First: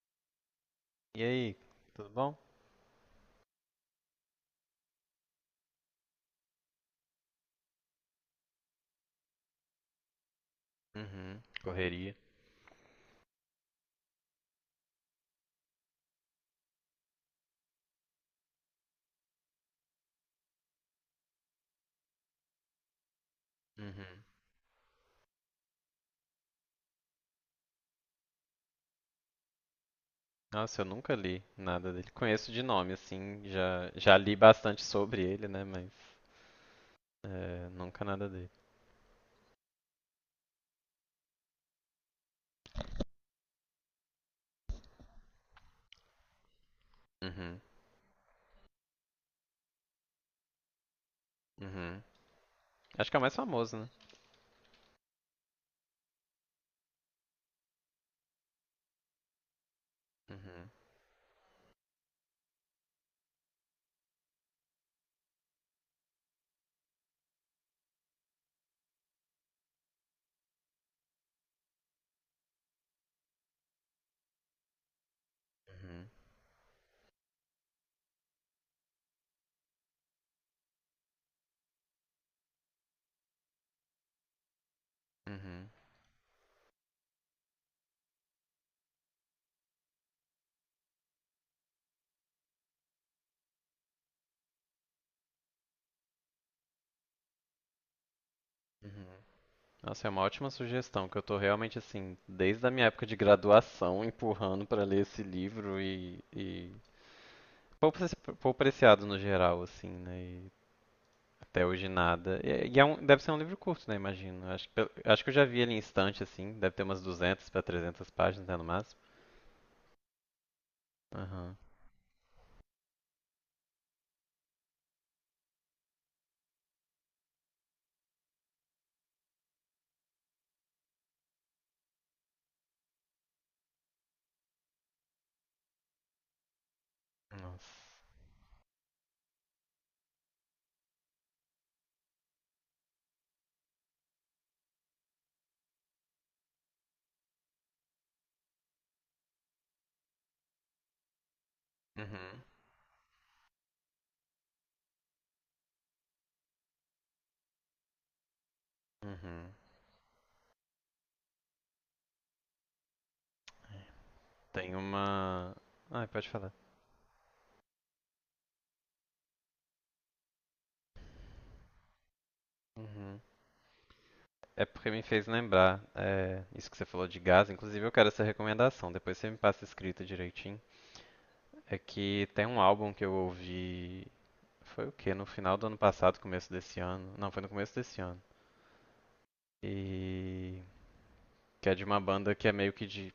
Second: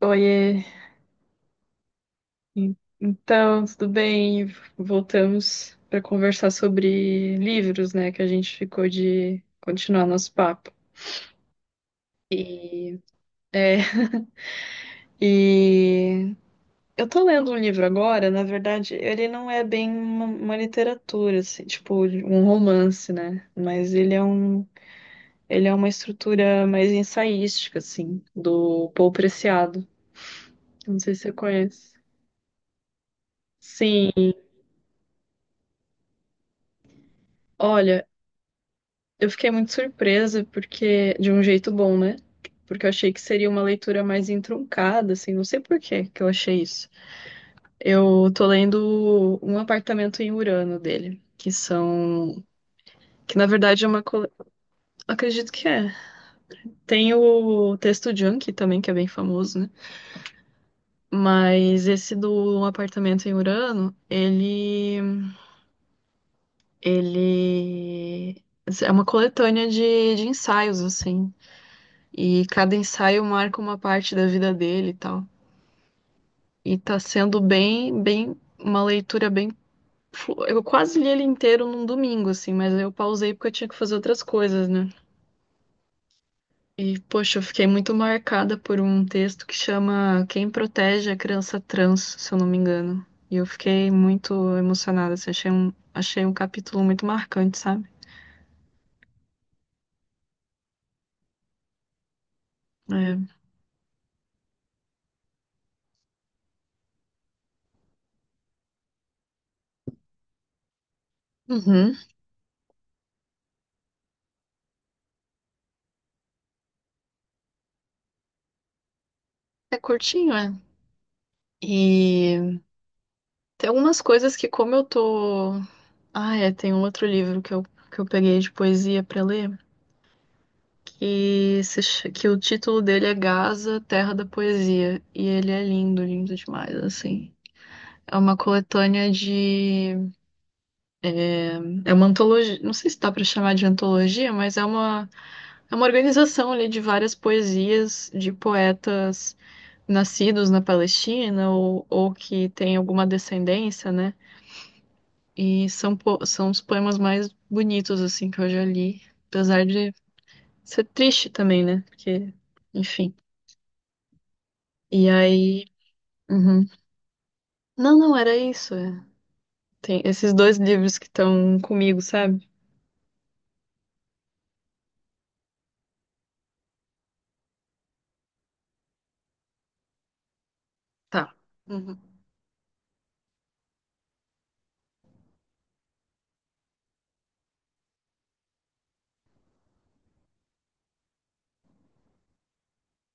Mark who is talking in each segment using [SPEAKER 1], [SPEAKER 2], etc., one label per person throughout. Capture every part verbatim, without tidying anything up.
[SPEAKER 1] Oiê.
[SPEAKER 2] E aí, tudo bom?
[SPEAKER 1] En- então, tudo bem? Voltamos para conversar sobre livros, né? Que a gente ficou de continuar nosso papo.
[SPEAKER 2] Uhum. Correria.
[SPEAKER 1] É, e eu tô lendo um livro agora. Na verdade, ele não é bem uma, uma literatura, assim, tipo um romance, né? Mas ele é
[SPEAKER 2] Uhum.
[SPEAKER 1] um, ele é uma estrutura mais ensaística, assim, do Paul Preciado.
[SPEAKER 2] Nossa, eu
[SPEAKER 1] Não sei
[SPEAKER 2] nunca
[SPEAKER 1] se você
[SPEAKER 2] li nada
[SPEAKER 1] conhece.
[SPEAKER 2] dele. Conheço de nome, assim, já, já
[SPEAKER 1] Sim.
[SPEAKER 2] li bastante sobre ele, né? Mas é, nunca
[SPEAKER 1] Olha,
[SPEAKER 2] nada dele.
[SPEAKER 1] eu fiquei muito surpresa, porque, de um jeito bom, né? Porque eu achei que seria uma leitura mais entroncada, assim. Não sei por que que eu achei isso.
[SPEAKER 2] Uhum.
[SPEAKER 1] Eu tô lendo Um Apartamento em Urano dele, que
[SPEAKER 2] Uhum.
[SPEAKER 1] são,
[SPEAKER 2] Acho que é o mais
[SPEAKER 1] que na
[SPEAKER 2] famoso,
[SPEAKER 1] verdade
[SPEAKER 2] né?
[SPEAKER 1] é uma, cole- acredito que é. Tem o texto Junkie também, que é bem famoso, né?
[SPEAKER 2] Uhum.
[SPEAKER 1] Mas esse do Um Apartamento em Urano, ele, ele é uma coletânea de, de ensaios, assim. E cada ensaio marca uma parte da vida dele e tal.
[SPEAKER 2] Uhum.
[SPEAKER 1] E tá sendo bem, bem, uma leitura bem. flu- Eu quase li ele inteiro num domingo, assim, mas eu pausei porque eu tinha que fazer outras coisas, né?
[SPEAKER 2] Uhum.
[SPEAKER 1] E, poxa, eu fiquei muito marcada por um texto que chama Quem Protege a Criança Trans, se eu não me engano. E eu fiquei muito emocionada, assim. Achei um, achei um capítulo muito marcante, sabe?
[SPEAKER 2] Uhum. Nossa, é uma ótima sugestão, que eu tô realmente, assim, desde a minha época de
[SPEAKER 1] É.
[SPEAKER 2] graduação, empurrando pra ler esse livro e, e pouco preci- pouco apreciado no geral, assim, né? E até hoje
[SPEAKER 1] Uhum.
[SPEAKER 2] nada. E e é um, deve ser um livro curto, né? Imagino. Acho que, pelo- acho que eu já vi ele em estante, assim. Deve ter umas duzentas para trezentas páginas, né, no máximo.
[SPEAKER 1] É curtinho, é.
[SPEAKER 2] Aham.
[SPEAKER 1] E tem algumas coisas que, como eu tô... Ah, é, tem um outro livro que eu, que eu peguei de poesia pra ler, que, se, ch- que o título dele é Gaza, Terra da Poesia. E ele é lindo, lindo demais, assim.
[SPEAKER 2] Nossa.
[SPEAKER 1] É uma coletânea de... É, é uma antologia, não sei se dá pra chamar de antologia, mas é uma, é uma organização ali de várias poesias de poetas nascidos na Palestina ou, ou
[SPEAKER 2] Uhum.
[SPEAKER 1] que têm alguma descendência, né? E são, po- são os poemas mais bonitos, assim, que eu já li.
[SPEAKER 2] Uhum.
[SPEAKER 1] Apesar de... Isso é triste também, né? Porque, enfim.
[SPEAKER 2] Tem
[SPEAKER 1] E
[SPEAKER 2] uma.
[SPEAKER 1] aí.
[SPEAKER 2] Ah, pode falar.
[SPEAKER 1] Uhum. Não, não, era isso. É. Tem esses dois livros que estão comigo, sabe?
[SPEAKER 2] Uhum. É porque me fez lembrar, é, isso que você falou de gás. Inclusive, eu quero essa recomendação. Depois você me passa escrita direitinho.
[SPEAKER 1] Tá.
[SPEAKER 2] É
[SPEAKER 1] Uhum.
[SPEAKER 2] que tem um álbum que eu ouvi. Foi o quê? No final do ano passado, começo desse ano. Não, foi no começo desse ano. E. Que é de uma banda que é meio que de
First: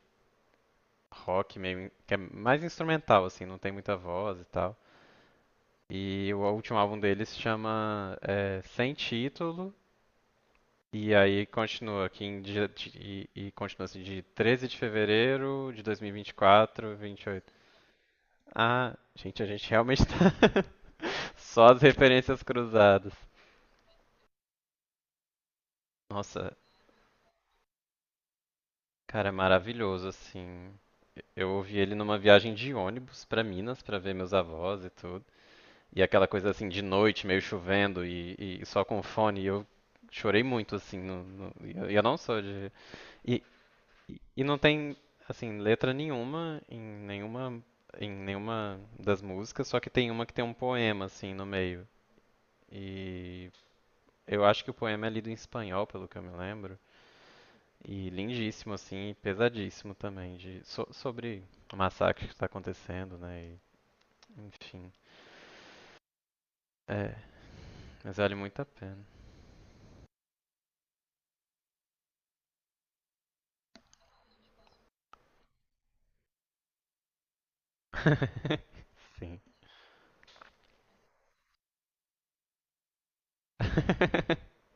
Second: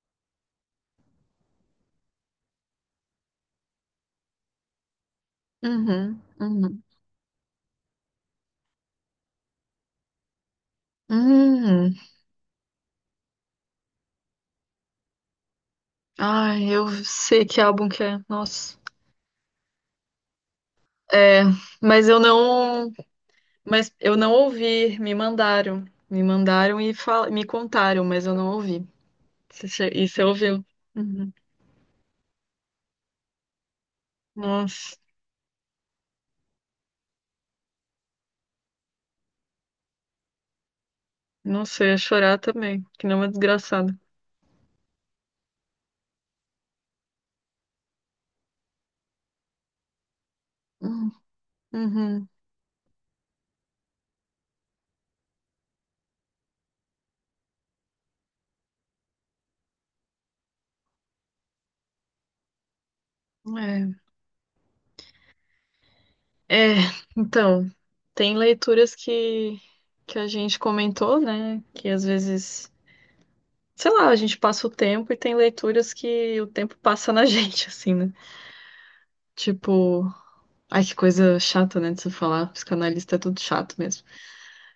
[SPEAKER 2] rock, meio que é mais instrumental assim, não tem muita voz e tal.
[SPEAKER 1] Uhum.
[SPEAKER 2] E o último
[SPEAKER 1] Uhum.
[SPEAKER 2] álbum deles se chama é, Sem Título, e aí
[SPEAKER 1] Uhum.
[SPEAKER 2] continua aqui em dia, de- e, e continua assim de treze de fevereiro de
[SPEAKER 1] Ai, eu
[SPEAKER 2] dois mil e vinte e quatro,
[SPEAKER 1] sei
[SPEAKER 2] vinte e oito.
[SPEAKER 1] que álbum que é. Nossa.
[SPEAKER 2] Ah, gente, a gente realmente tá
[SPEAKER 1] É,
[SPEAKER 2] só as
[SPEAKER 1] mas eu
[SPEAKER 2] referências
[SPEAKER 1] não.
[SPEAKER 2] cruzadas.
[SPEAKER 1] Mas eu não ouvi. Me mandaram. Me
[SPEAKER 2] Nossa,
[SPEAKER 1] mandaram e fal... me contaram, mas eu não ouvi.
[SPEAKER 2] cara, é
[SPEAKER 1] Você che-
[SPEAKER 2] maravilhoso
[SPEAKER 1] E você ouviu?
[SPEAKER 2] assim.
[SPEAKER 1] Uhum.
[SPEAKER 2] Eu ouvi ele numa viagem de ônibus pra Minas pra ver meus avós e
[SPEAKER 1] Nossa.
[SPEAKER 2] tudo. E aquela coisa assim de noite, meio chovendo e, e só com fone. E eu chorei muito, assim. No, no- e
[SPEAKER 1] Nossa, eu
[SPEAKER 2] eu,
[SPEAKER 1] ia
[SPEAKER 2] eu não
[SPEAKER 1] chorar
[SPEAKER 2] sou de.
[SPEAKER 1] também, que não é uma
[SPEAKER 2] E,
[SPEAKER 1] desgraçada.
[SPEAKER 2] e- e não tem, assim, letra nenhuma em nenhuma, em nenhuma das músicas, só que tem uma que tem um poema,
[SPEAKER 1] Uhum.
[SPEAKER 2] assim, no meio.
[SPEAKER 1] Uhum.
[SPEAKER 2] E eu acho que o poema é lido em espanhol, pelo que eu me lembro. E lindíssimo, assim, e pesadíssimo também, de, so- sobre o massacre que está acontecendo, né?
[SPEAKER 1] É.
[SPEAKER 2] E, enfim.
[SPEAKER 1] É,
[SPEAKER 2] É,
[SPEAKER 1] então,
[SPEAKER 2] mas vale
[SPEAKER 1] tem
[SPEAKER 2] muito a
[SPEAKER 1] leituras
[SPEAKER 2] pena.
[SPEAKER 1] que, que a gente comentou, né? Que às vezes, sei lá, a gente passa o tempo e tem leituras que o tempo passa na gente, assim, né?
[SPEAKER 2] Sim.
[SPEAKER 1] Tipo, ai que coisa chata, né? De se falar, psicanalista é tudo chato mesmo.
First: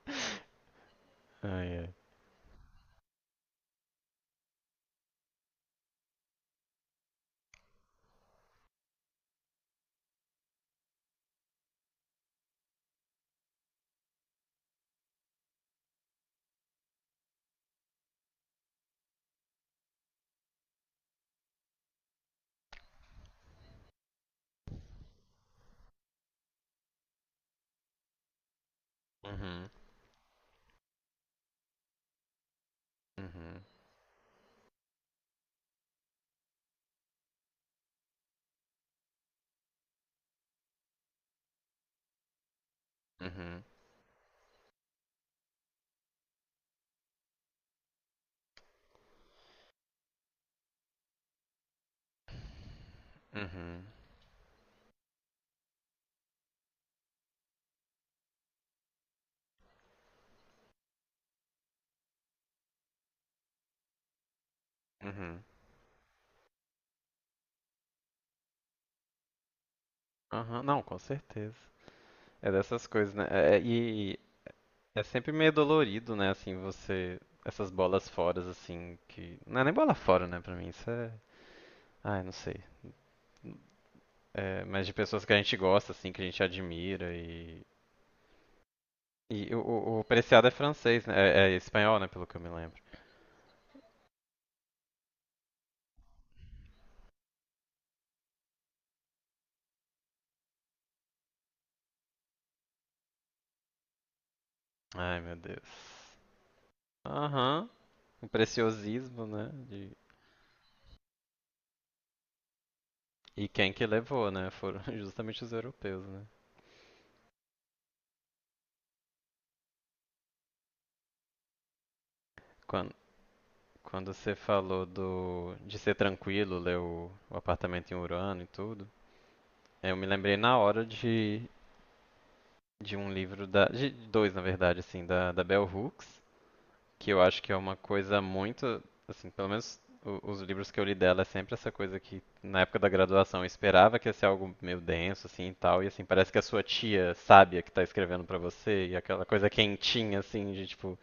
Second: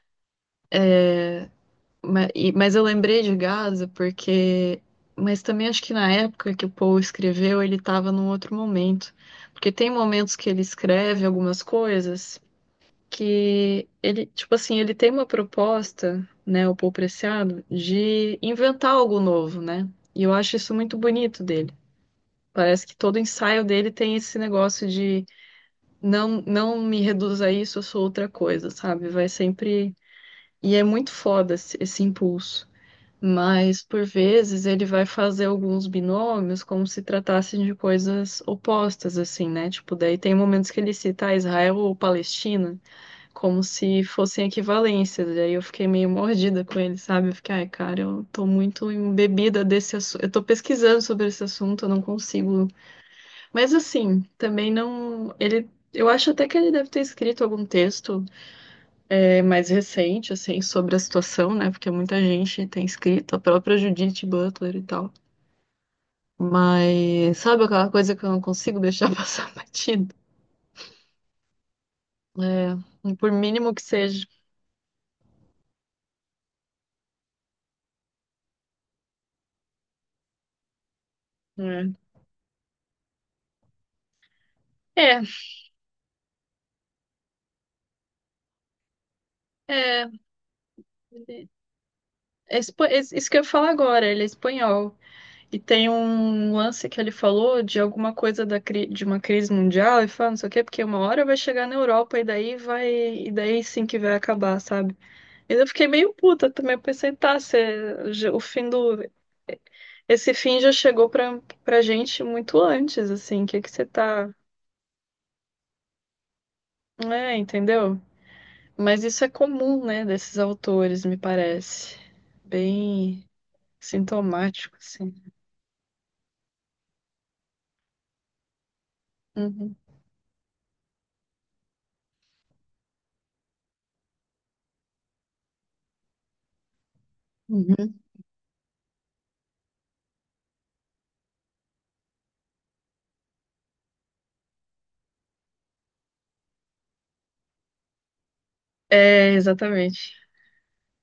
[SPEAKER 1] Mas, mas eu lembrei de Gaza porque... Mas também acho que na época que o Poe escreveu, ele estava num outro momento. Porque tem momentos que ele escreve algumas coisas, que ele, tipo assim, ele tem uma proposta, né, o Paul Preciado, de inventar algo novo, né? E eu acho isso muito bonito dele. Parece que todo ensaio dele tem esse negócio de não, não me reduza a isso, eu sou outra coisa, sabe? Vai
[SPEAKER 2] Uhum.
[SPEAKER 1] sempre. E é muito foda esse, esse impulso.
[SPEAKER 2] Uhum.
[SPEAKER 1] Mas, por vezes, ele vai fazer alguns binômios como se tratassem de coisas opostas, assim, né? Tipo, daí tem momentos que ele cita: "Ah, Israel ou Palestina",
[SPEAKER 2] Uhum.
[SPEAKER 1] como se fossem equivalências. E aí eu fiquei meio mordida com ele, sabe? Eu fiquei, ai, cara, eu tô muito embebida desse assunto. Eu tô pesquisando sobre esse assunto, eu não consigo. Mas
[SPEAKER 2] Uhum.
[SPEAKER 1] assim, também não. Ele... Eu acho até que ele deve ter escrito algum texto é, mais recente, assim, sobre a situação, né? Porque muita gente tem escrito, a própria Judith Butler e tal.
[SPEAKER 2] Uhum.
[SPEAKER 1] Mas sabe aquela coisa que eu não consigo deixar passar batido?
[SPEAKER 2] Aham, não, com certeza. É dessas coisas,
[SPEAKER 1] É,
[SPEAKER 2] né?
[SPEAKER 1] por
[SPEAKER 2] É- é-
[SPEAKER 1] mínimo que
[SPEAKER 2] e
[SPEAKER 1] seja.
[SPEAKER 2] é sempre meio dolorido, né? Assim, você. Essas bolas fora, assim, que. Não é nem bola fora, né? Pra mim, isso é. Ai, não sei. É, mas de
[SPEAKER 1] É,
[SPEAKER 2] pessoas que a gente gosta, assim, que a gente admira e. E o, o,
[SPEAKER 1] é,
[SPEAKER 2] o Preciado é francês, né?
[SPEAKER 1] é,
[SPEAKER 2] É, é espanhol, né? Pelo que eu me
[SPEAKER 1] É
[SPEAKER 2] lembro.
[SPEAKER 1] espa- é isso que eu ia falar agora, ele é espanhol. E tem um lance que ele falou de alguma coisa da cri- de uma crise mundial, e fala, não sei o quê, porque uma hora vai chegar na Europa e daí vai, e daí sim que vai acabar, sabe?
[SPEAKER 2] Ai, meu
[SPEAKER 1] E eu
[SPEAKER 2] Deus.
[SPEAKER 1] fiquei meio puta também. Eu pensei, tá,
[SPEAKER 2] Aham.
[SPEAKER 1] cê-
[SPEAKER 2] O
[SPEAKER 1] já- o fim do...
[SPEAKER 2] preciosismo, né? De...
[SPEAKER 1] Esse fim já chegou pra, pra gente muito antes, assim. O
[SPEAKER 2] E
[SPEAKER 1] que que
[SPEAKER 2] quem que
[SPEAKER 1] você tá...
[SPEAKER 2] levou, né? Foram justamente os europeus, né?
[SPEAKER 1] É, entendeu? Mas isso é comum, né, desses autores, me parece.
[SPEAKER 2] Quando,
[SPEAKER 1] Bem
[SPEAKER 2] quando você
[SPEAKER 1] sintomático,
[SPEAKER 2] falou
[SPEAKER 1] assim.
[SPEAKER 2] do, de ser tranquilo, ler o, o apartamento em Urano e tudo, eu me lembrei na hora de, de um livro da, de dois, na verdade, assim, da, da Bell Hooks, que eu acho que é uma
[SPEAKER 1] Uhum.
[SPEAKER 2] coisa muito, assim, pelo menos o- os livros que eu li dela é sempre essa coisa que na época da graduação eu esperava que ia ser algo meio denso assim e tal, e assim parece que a sua tia sábia que tá escrevendo pra você e aquela
[SPEAKER 1] É,
[SPEAKER 2] coisa
[SPEAKER 1] exatamente.
[SPEAKER 2] quentinha assim de tipo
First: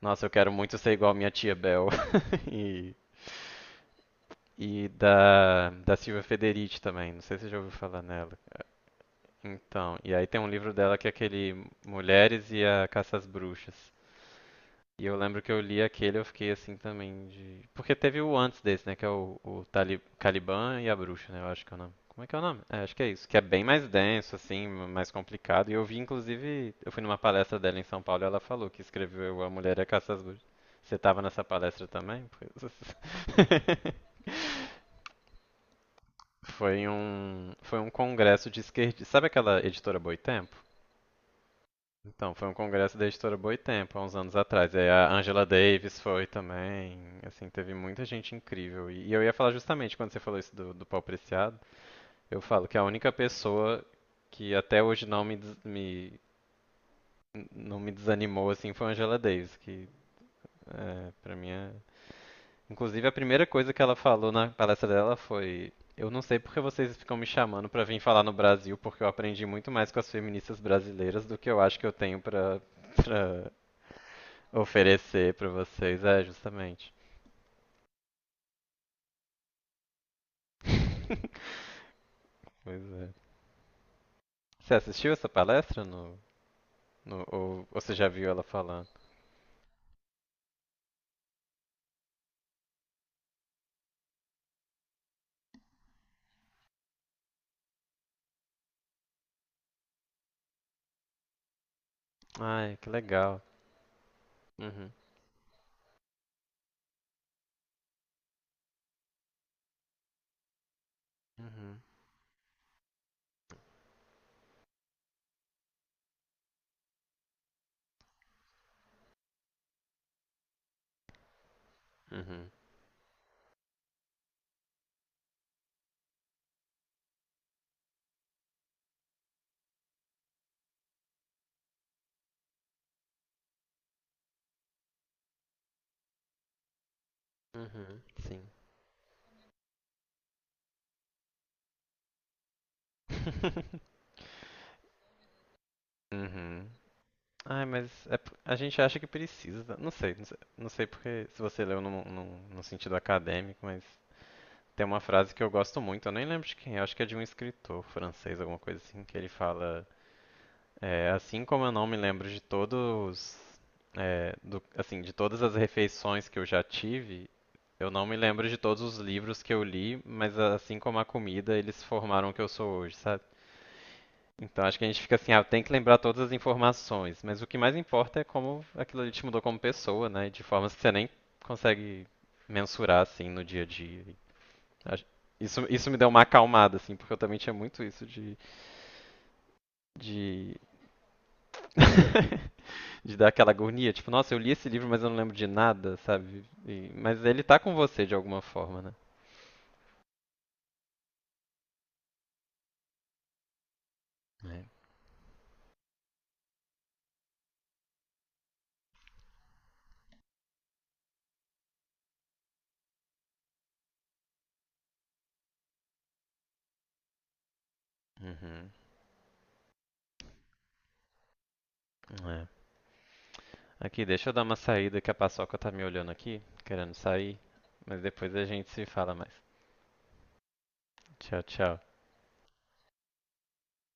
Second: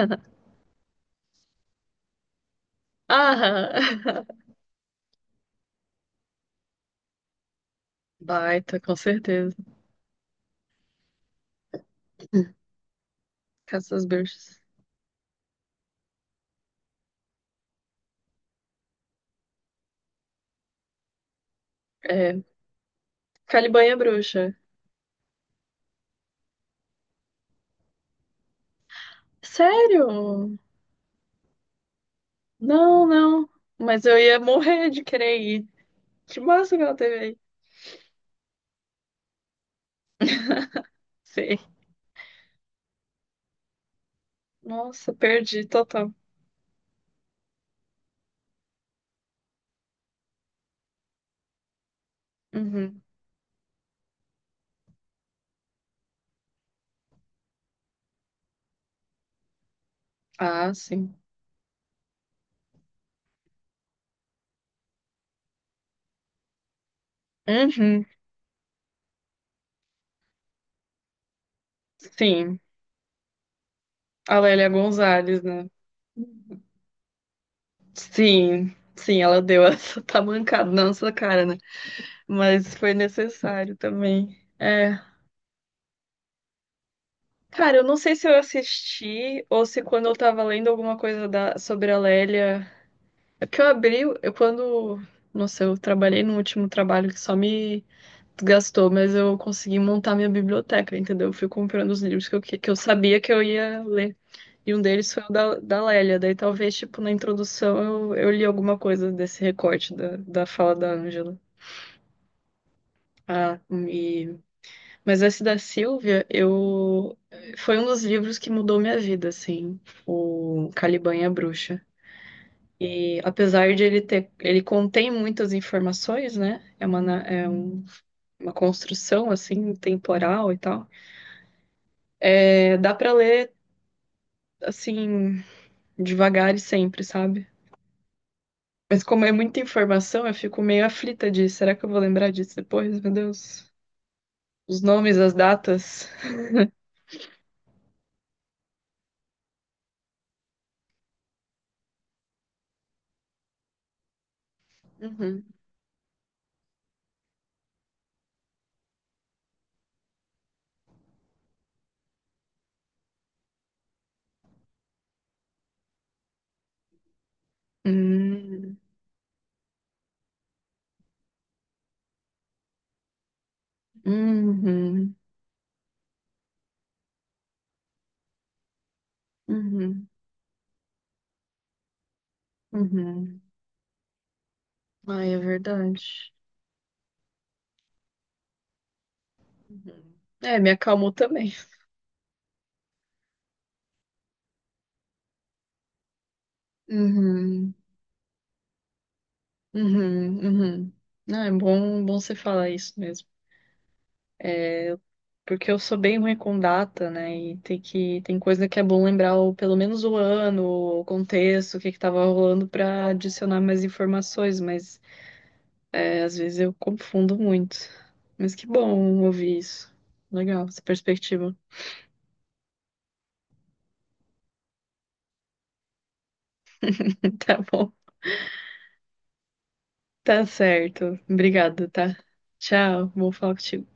[SPEAKER 2] Nossa, eu quero muito ser igual minha tia Bel. E,
[SPEAKER 1] Ah,
[SPEAKER 2] e da, da Silvia Federici também, não sei se você já ouviu falar nela.
[SPEAKER 1] baita, com certeza.
[SPEAKER 2] Então, e aí tem um livro dela que é aquele Mulheres e a Caça às Bruxas.
[SPEAKER 1] Caça das bruxas.
[SPEAKER 2] E eu lembro que eu li aquele, e eu fiquei assim também de. Porque teve o antes desse, né? Que é o, o Tali- Caliban e a Bruxa, né? Eu acho que é o nome. Como é que é
[SPEAKER 1] É,
[SPEAKER 2] o nome? É, acho que é isso. Que é bem
[SPEAKER 1] Caliban
[SPEAKER 2] mais
[SPEAKER 1] é
[SPEAKER 2] denso,
[SPEAKER 1] bruxa.
[SPEAKER 2] assim, mais complicado. E eu vi, inclusive, eu fui numa palestra dela em São Paulo e ela falou que escreveu A Mulher e a
[SPEAKER 1] Sério?
[SPEAKER 2] Caça às Bruxas. Você tava nessa palestra também? Pois-
[SPEAKER 1] Não, não. Mas eu ia morrer de querer ir. Que massa que
[SPEAKER 2] Foi
[SPEAKER 1] ela teve aí.
[SPEAKER 2] um, foi um congresso de esquerdistas. Sabe aquela editora Boitempo?
[SPEAKER 1] Sim.
[SPEAKER 2] Então, foi um congresso da editora Boitempo, há uns anos atrás. E aí a
[SPEAKER 1] Nossa,
[SPEAKER 2] Angela
[SPEAKER 1] perdi
[SPEAKER 2] Davis
[SPEAKER 1] total.
[SPEAKER 2] foi também. Assim, teve muita gente incrível. E e eu ia falar justamente quando você falou isso do, do pau preciado, eu falo que a
[SPEAKER 1] Uhum.
[SPEAKER 2] única pessoa que até hoje não me, des- me- não me desanimou assim foi a Angela Davis, que
[SPEAKER 1] Ah,
[SPEAKER 2] é,
[SPEAKER 1] sim.
[SPEAKER 2] para mim é... Inclusive a primeira coisa que ela falou na palestra dela foi Eu não sei porque vocês ficam me chamando pra vir
[SPEAKER 1] Uhum.
[SPEAKER 2] falar no Brasil, porque eu aprendi muito mais com as feministas brasileiras do que eu acho que eu tenho pra
[SPEAKER 1] Sim.
[SPEAKER 2] para
[SPEAKER 1] A Lélia
[SPEAKER 2] oferecer
[SPEAKER 1] Gonzalez,
[SPEAKER 2] pra
[SPEAKER 1] né?
[SPEAKER 2] vocês. É, justamente.
[SPEAKER 1] Sim. Sim, ela deu essa tamancada na nossa cara, né? Mas
[SPEAKER 2] Pois
[SPEAKER 1] foi
[SPEAKER 2] é.
[SPEAKER 1] necessário também.
[SPEAKER 2] Você
[SPEAKER 1] É.
[SPEAKER 2] assistiu essa palestra no, no- ou, ou
[SPEAKER 1] Cara, eu
[SPEAKER 2] você
[SPEAKER 1] não
[SPEAKER 2] já
[SPEAKER 1] sei se
[SPEAKER 2] viu
[SPEAKER 1] eu
[SPEAKER 2] ela falando?
[SPEAKER 1] assisti ou se quando eu tava lendo alguma coisa da, sobre a Lélia. É porque eu abri, eu quando... Nossa, eu trabalhei no último trabalho que só me desgastou, mas eu consegui montar minha biblioteca, entendeu? Eu fui comprando os livros que eu, que que
[SPEAKER 2] Ai,
[SPEAKER 1] eu
[SPEAKER 2] que
[SPEAKER 1] sabia que
[SPEAKER 2] legal.
[SPEAKER 1] eu ia ler. E um
[SPEAKER 2] Uhum.
[SPEAKER 1] deles foi o da, da Lélia. Daí talvez, tipo, na introdução eu, eu li alguma coisa desse recorte da, da fala da Ângela.
[SPEAKER 2] Uhum.
[SPEAKER 1] Ah, e... Mas esse da Silvia, eu foi um dos livros que mudou minha vida, assim, o Caliban e a Bruxa.
[SPEAKER 2] Uhum.
[SPEAKER 1] E apesar de ele ter, ele contém muitas informações, né? É uma, na- é um- uma construção assim temporal e tal. É, dá pra ler assim devagar e sempre, sabe?
[SPEAKER 2] Uhum. Sim.
[SPEAKER 1] Mas como é muita informação, eu fico meio aflita de, será que eu vou lembrar disso depois? Meu Deus. Os nomes, as datas.
[SPEAKER 2] Uhum. Ai, mas é p- a gente acha que precisa. Né? Não sei, não sei, não sei porque se você leu no, no, no sentido acadêmico, mas tem uma frase que
[SPEAKER 1] Uhum.
[SPEAKER 2] eu gosto muito, eu nem lembro de quem, é, acho que é de um escritor francês, alguma coisa assim, que ele fala É, assim como eu não me lembro de todos, é, do- assim, de todas as refeições que eu já tive, eu não me lembro de
[SPEAKER 1] Hum,
[SPEAKER 2] todos os livros que eu li, mas a- assim como a comida, eles formaram o que eu sou hoje, sabe? Então acho que a gente fica
[SPEAKER 1] uhum,
[SPEAKER 2] assim, ah, tem que lembrar todas as informações, mas o que mais importa é como aquilo ali te mudou como pessoa,
[SPEAKER 1] uhum.
[SPEAKER 2] né? De formas que você nem consegue mensurar assim
[SPEAKER 1] Uhum.
[SPEAKER 2] no dia a dia. E acho-
[SPEAKER 1] Ai, é
[SPEAKER 2] Isso, isso me
[SPEAKER 1] verdade.
[SPEAKER 2] deu uma acalmada, assim, porque eu também tinha muito isso de,
[SPEAKER 1] Uhum.
[SPEAKER 2] de...
[SPEAKER 1] É, me acalmou também.
[SPEAKER 2] de dar aquela agonia, tipo, nossa, eu li esse livro, mas eu não lembro de nada, sabe? E- mas ele tá
[SPEAKER 1] Uhum.
[SPEAKER 2] com você de alguma forma, né?
[SPEAKER 1] Uhum. Uhum. Não, é bom, bom você falar isso mesmo.
[SPEAKER 2] É.
[SPEAKER 1] Porque eu sou bem ruim com data, né? E tem que, tem coisa que é bom lembrar, o, pelo menos o ano, o contexto, o que que tava rolando pra adicionar mais informações. Mas é, às vezes eu confundo muito. Mas que
[SPEAKER 2] Uhum.
[SPEAKER 1] bom ouvir isso. Legal, essa perspectiva.
[SPEAKER 2] É. Aqui, deixa eu dar uma saída que a Paçoca tá me olhando aqui, querendo sair,
[SPEAKER 1] Tá bom.
[SPEAKER 2] mas depois a gente se fala mais.
[SPEAKER 1] Tá certo.
[SPEAKER 2] Tchau, tchau.
[SPEAKER 1] Obrigada, tá? Tchau. Bom falar contigo.